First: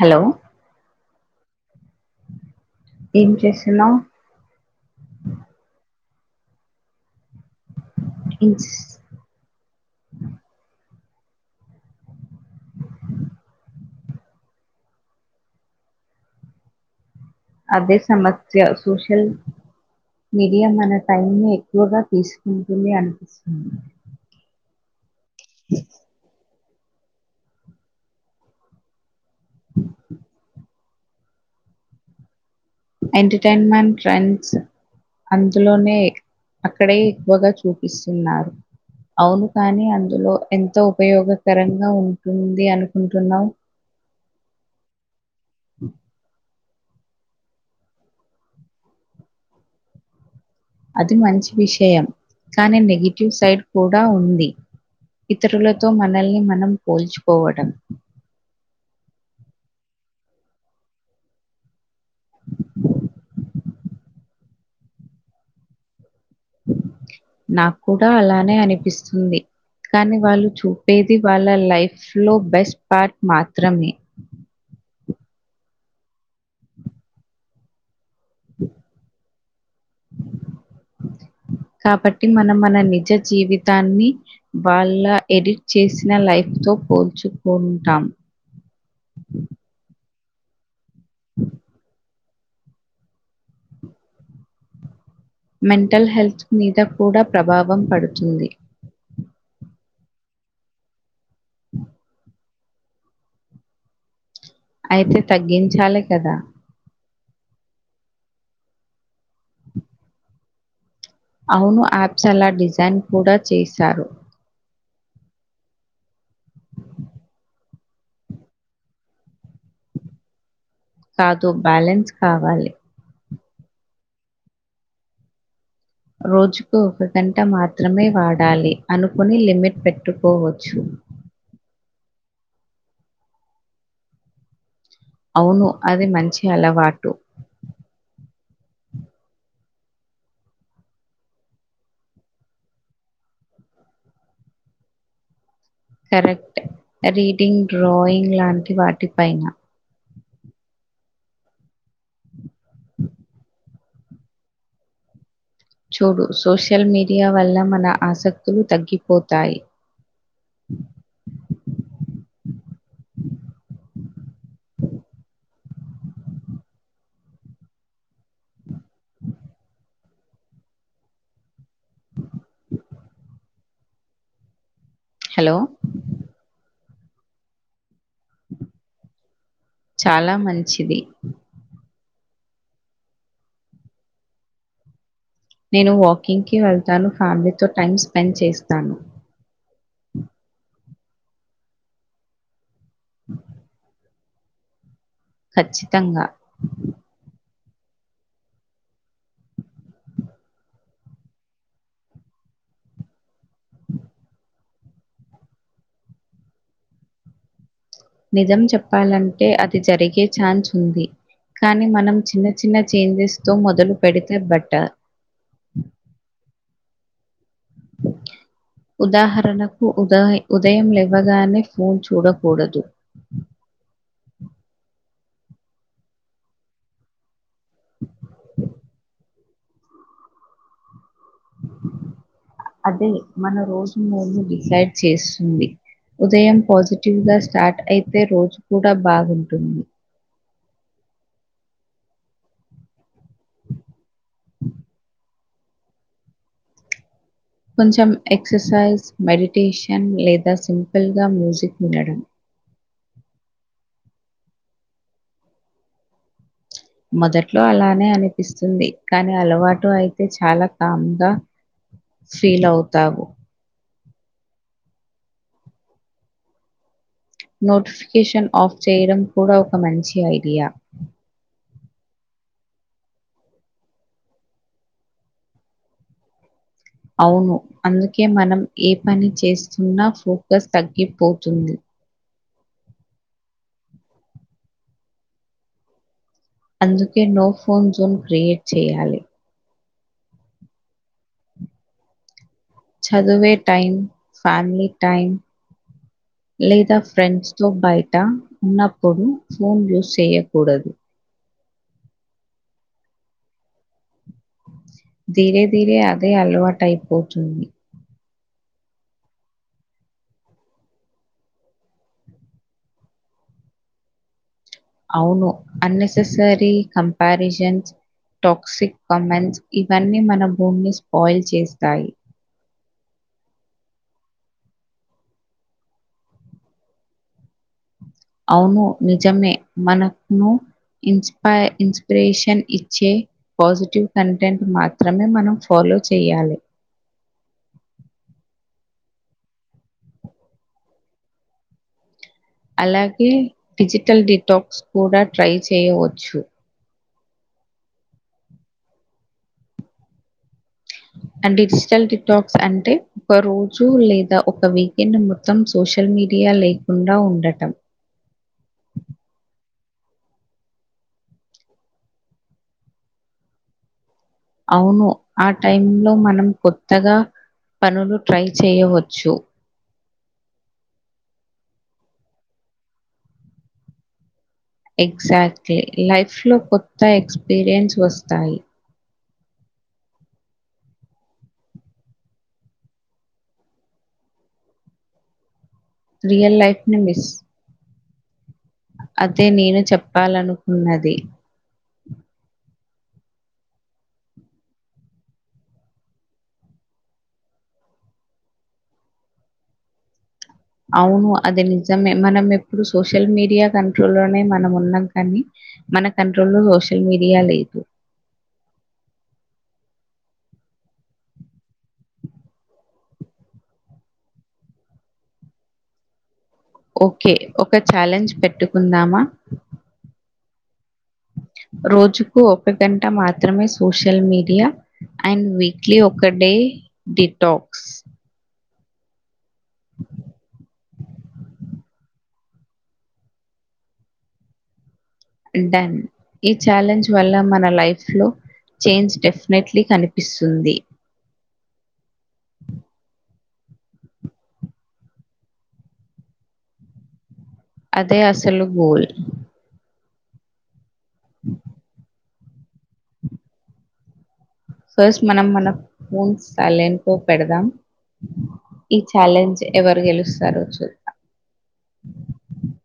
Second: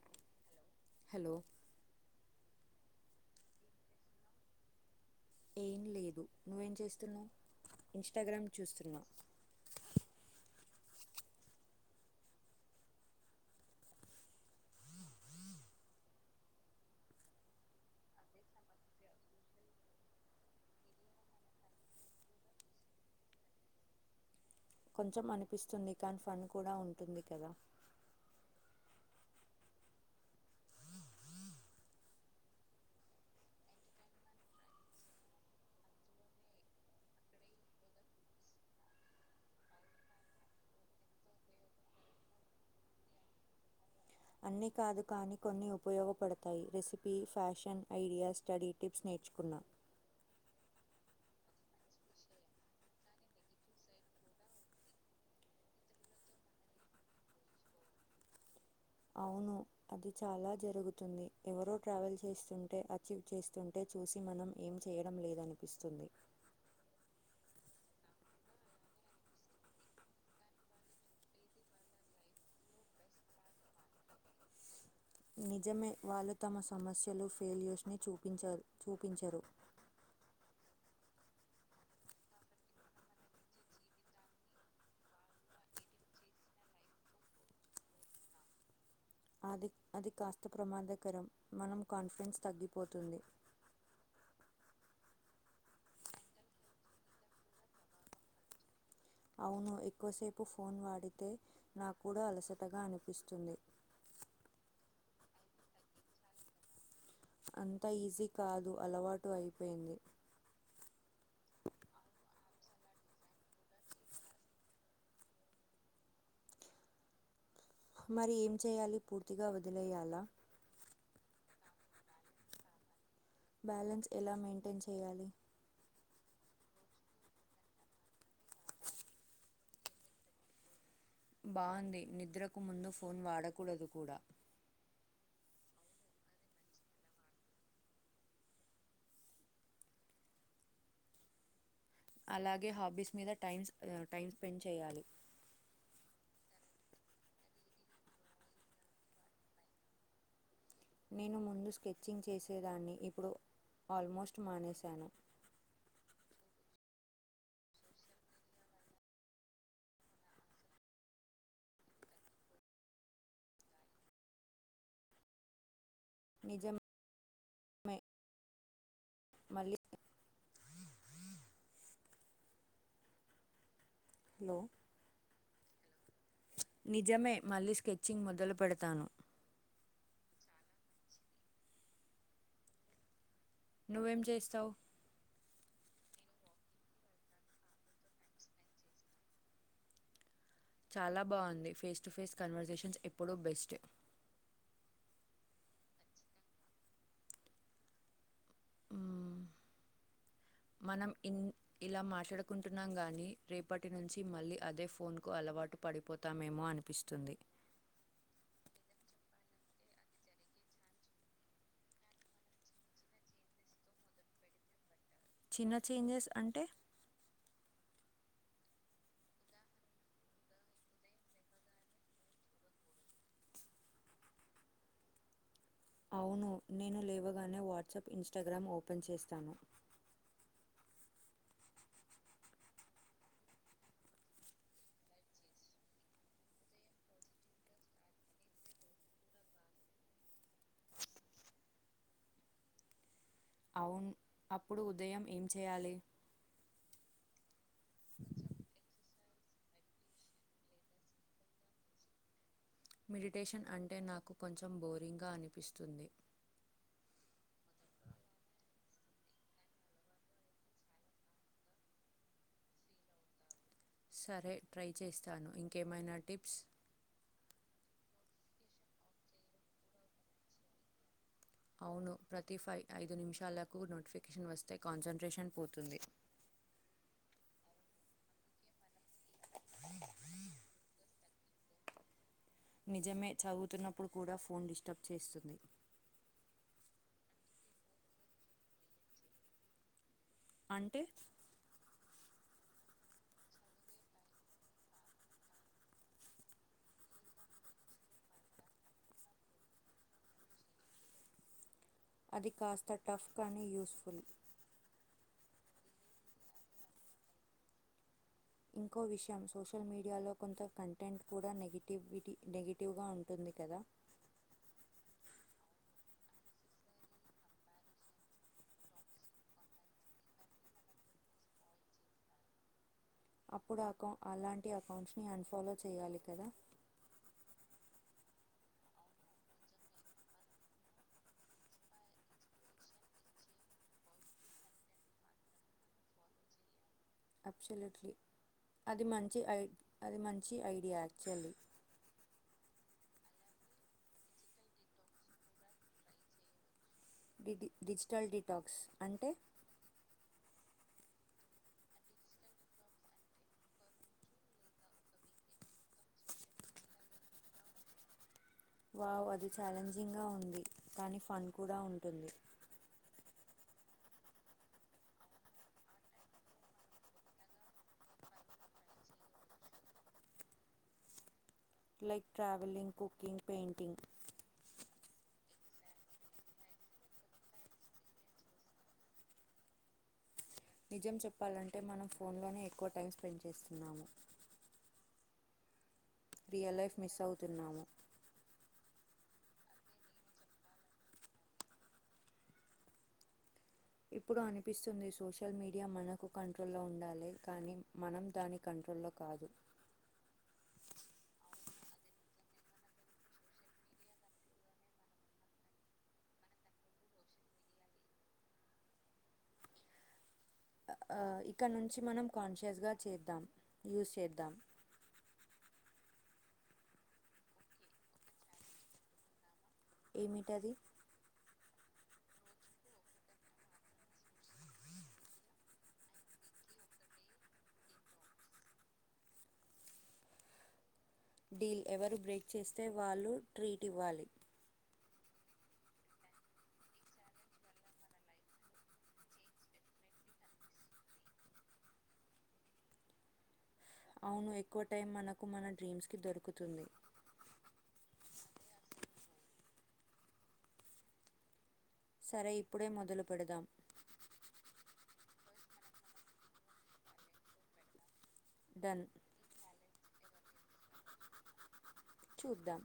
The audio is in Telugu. హలో హలో ఏం చేస్తున్నావ్ ఏం లేదు నువ్వేం చేస్తున్నావ్ ఇన్స్టాగ్రామ్ ఇన్స్ చూస్తున్నా అదే సమస్య సోషల్ మీడియా మన టైం ని ఎక్కువగా తీసుకుంటుంది అనిపిస్తుంది కొంచెం అనిపిస్తుంది కానీ ఫన్ కూడా ఉంటుంది కదా ఎంటర్టైన్మెంట్ ట్రెండ్స్ అందులోనే అక్కడే ఎక్కువగా చూపిస్తున్నారు అవును కానీ అందులో ఎంతో ఉపయోగకరంగా ఉంటుంది అనుకుంటున్నావ్ అన్నీ కాదు కాని కొన్ని ఉపయోగపడతాయి recipe fashion idea study tips నేర్చుకున్నా అది మంచి విషయం కానీ నెగిటివ్ సైడ్ కూడా ఉంది ఇతరులతో మనల్ని మనం పోల్చుకోవటం అవును అది చాలా జరుగుతుంది. ఎవరో ట్రావెల్ చేస్తుంటే అచీవ్ చేస్తుంటే చూసి మనం ఏం చేయడం లేదనిపిస్తుంది. నా కూడా అలానే అనిపిస్తుంది కానీ వాళ్ళు చూపేది వాళ్ళ లైఫ్లో బెస్ట్ పార్ట్ మాత్రమే నిజమే వాళ్ళు తమ సమస్యలు ఫెయిల్యూర్స్ ని చూప్ చూపించ చూపించరు కాబట్టి మనం మన నిజ జీవితాన్ని వాళ్ళ ఎడిట్ చేసిన లైఫ్తో పోల్చుకుంటాం అది అది కాస్త ప్రమాద కరం మనం కాన్ఫిడెన్స్ తగ్గిపోతుంది మెంటల్ హెల్త్ మీద కూడా ప్రభావం పడుతుంది అవును ఎక్కువసేపు ఫోన్ వాడితే నాకు కూడా అలసట గా అనిపిస్తుంది అయితే తగ్గించాలి కదా అంతా ఈజీ కాదు అలవాటు అయిపోయింది అవును యాప్స్ అలా డిజైన్ కూడా చేశారు మరి ఏం చేయాలి పూర్తిగా వదిలేయాలా కాదు బ్యాలెన్స్ కావాలి బ్యాలన్స్ ఎలా మెయింటైన్ చేయాలి రోజుకు ఒక గంట మాత్రమే వాడాలి అనుకుని లిమిట్ పెట్టుకోవచ్చు బాగుంది నిద్రకు ముందు ఫోన్ వాడకూడదు కూడా అవును అది మంచి అలవాటు అలాగే హాబీస్ మీద టై టైం స్పెండ్ చేయాలి కరెక్ట్ రీడింగ్ డ్రాయింగ్ లాంటి వాటి పైన నేను ముందు స్కెచింగ్ చేసేదాన్ని ఇప్పుడు ఆల్మోస్ట్ మానేశాను చూడు సోషల్ మీడియా వల్ల మన ఆసక్తులు తగ్గిపోతాయి నిజమే మళ్ళీ హలో హలో నిజమే మళ్ళీ స్కెచ్చింగ్ మొదలు పెడతాను చాలా మంచిది నువ్వేం చేస్తావు నేను వాకింగ్కిి వెళ్తాను ఫ్యామిలీతో టైమ్ స్పెండ్ చేస్తాను చాలా బాగుంది ఫేస్ టు ఫేస్ కన్వర్సేషన్ ఎప్పుడు బెస్ట్ ఖచ్చితంగా మనం ఇలా మాట్లాడుకుంటున్నాం గానీ రేపటి నుంచి మళ్ళీ అదే ఫోన్కు అలవాటు పడిపోతామేమో అనిపిస్తుంది నిజం చెప్పాలంటే అది జరిగే ఛాన్స్ ఉంది కానీ మనం చిన్న చిన్న చేంజెస్ తో మొదలు పెడితే బట్ట చిన్న చేంజెస్ అంటే ఉదాహరణకు ఉదయం లేవ్వగానే ఫోన్ చూడకూడదు అవును నేను లేవ గానే వాట్సాప్ ఇన్స్టాగ్రామ్ ఓపెన్ చేస్తాను అదే మన రోజు మందు డిసైడ్ చేస్తుంది ఉదయం పాజిటివ్గా స్టార్ట్ అయితే రోజు కూడా బాగుంటుంది అవును అప్పుడు ఉదయం ఏం చేయాలి కొంచెం ఎక్ససైజ్ మెడిటేషన్ లేదా సింపుల్గా మ్యూజిక్ వినడం మెడిటేషన్ అంటే నాకు కొంచెం బోరింగ్గా అనిపిస్తుంది మొదట్లో అలానే అనిపిస్తుంది కానీ అలవాటు అయితే చాలా కామ్ గా ఫీల్ అవుతావు సరే ట్రై చేస్తాను ఇంకేమైనా టిప్స్ నోటిఫికేషన్ ఆఫ్ చేయడం కూడా ఒక మంచి ఐడియా అవును ప్రతి ఫై ఐదు నిమిషాలకు నోటిఫికేషన్ వస్తే కాన్సన్ట్రేషన్ పోతుంది అవును అందుకే మనం ఏ పని చేస్తున్నా ఫోకస్ తగ్గిపోతుంది నిజమే చదువుతున్నప్పుడు కూడా ఫోన్ డిస్టర్బ్ చేస్తుంది అందుకే నో ఫోన్ జోన్ క్రియేట్ చేయాలి అంటే చదివే టైం ఫ్యామిలీ టైం లేదా ఫ్రెండ్స్ తో బయట ఉన్నప్పుడు ఫోన్ యూజ్ చేయకూడదు అది కాస్త టఫ్ కాగానీ [unintelligible] యూస్్ఫుల్ ీరేధీరే అదే అలవాటు అయిపోతుంది ఇంకో విషయం సోషల్ మీడియాలో కొంత కంటెంట్ కూడా నెగిటివిటీ నెగిటివ్గా ఉంటుంది కదా అవును అన్నెససరీ కంపారిజన్స్ టాక్సిక్ కమెంట్స్ ఇవన్నీ మన భూమిని స్పాయిల్ చేస్తాయి అప్పుడు అకౌ అలాంటి అకౌంట్స్ని అన్ఫాలో చేయాలి కదా అవును నిజమే మనకును ఇస్ ఇన్స్పిరేషన్ ఇచ్చే పాజిటివ్ కంటెంట్ మాత్రమే మనం ఫాలో చేయాలి అబ్సల్యూట్లీ అది మంచి ఐ అది మంచి ఐడియా యాక్చువల్లీ అలాగే డిజిటల్ డిటాక్స్ కూడా ట్రై చేయవచ్చు డిజి డిజిటల్ డిటాక్స్ అంటే అంటే డిజిటల్ డిటాక్క్స్ అంటే ఒక రోజు లేదా ఒక వీకెండ్ మొత్తం సోషల్ మీడియా లేకుండా ఉండటం వావ్ అది ఛాలెంజింగ్గా ఉంది కానీ ఫన్ కూడా ఉంటుంది అవును ఆ టైమ్ లో మనం కొత్తగా పనులు ట్రై చేయవచ్చు like travelling cooking painting exactly life లో కొత్త ఎక్స్పీరియన్స్ వస్తాయి నిజం చెప్పాలంటే మనం ఫోన్లోనే ఎక్కువ టైం స్పెండ్ చేస్తున్నాము రియల్ లైఫ్ మిస్ అవుతున్నాము అదే నేను చెప్పాలనుకున్నది ఇప్పుడు అనిపిస్తుంది సోషల్ మీడియా మనకు కంట్రోల్లో ఉండాలి కానీ మనం దాని కంట్రోల్లో కాదు అవును అది నిజమే మనం ఎప్పుడు సోషల్ మీడియా కంట్రోల్ లోనే మనం ఉన్నాం కానీ మన కంట్రోల్లో సోషల్ మీడియా లేదు అ ఇక్కడ నుంచి మనం కాన్షియస్ గ చేద్దాం యూస్ చేద్దాం ఓకే ఒక ఛాలెంజ్ పెట్టుకుందామా ఏమిటది రోజుకు ఒక గంట మాత్రమే సోషల్ మీడియా అండ్ వీక్లీ ఒక డే డి టాక్స్ [unintelligible] డీల్ ఎవరు బ్రేక్ చేస్తే వాళ్ళు ట్రీట్ ఇవ్వాలి డన్ ఈ ఛాలెంజ్ వల్ల మన లైఫ్ లో చేంజ్ డెఫినెట్లీ కనిపిస్తుంది అవును ఎక్కువ టైం మనకు మన డ్రీమ్స్ కి దొరుకుతుంది అదే అసలు గోల్ [unintelligible] సరే ఇప్పుడే మొదలు పెడదాం ఫస్ట్ మనం మన ఫోన్ సైలెంట్ లొ పెడదాం ఈ డన్ చాలెంజ్ ఎవరు గెలుస్తారో చూద్దామ్ చూద్దాం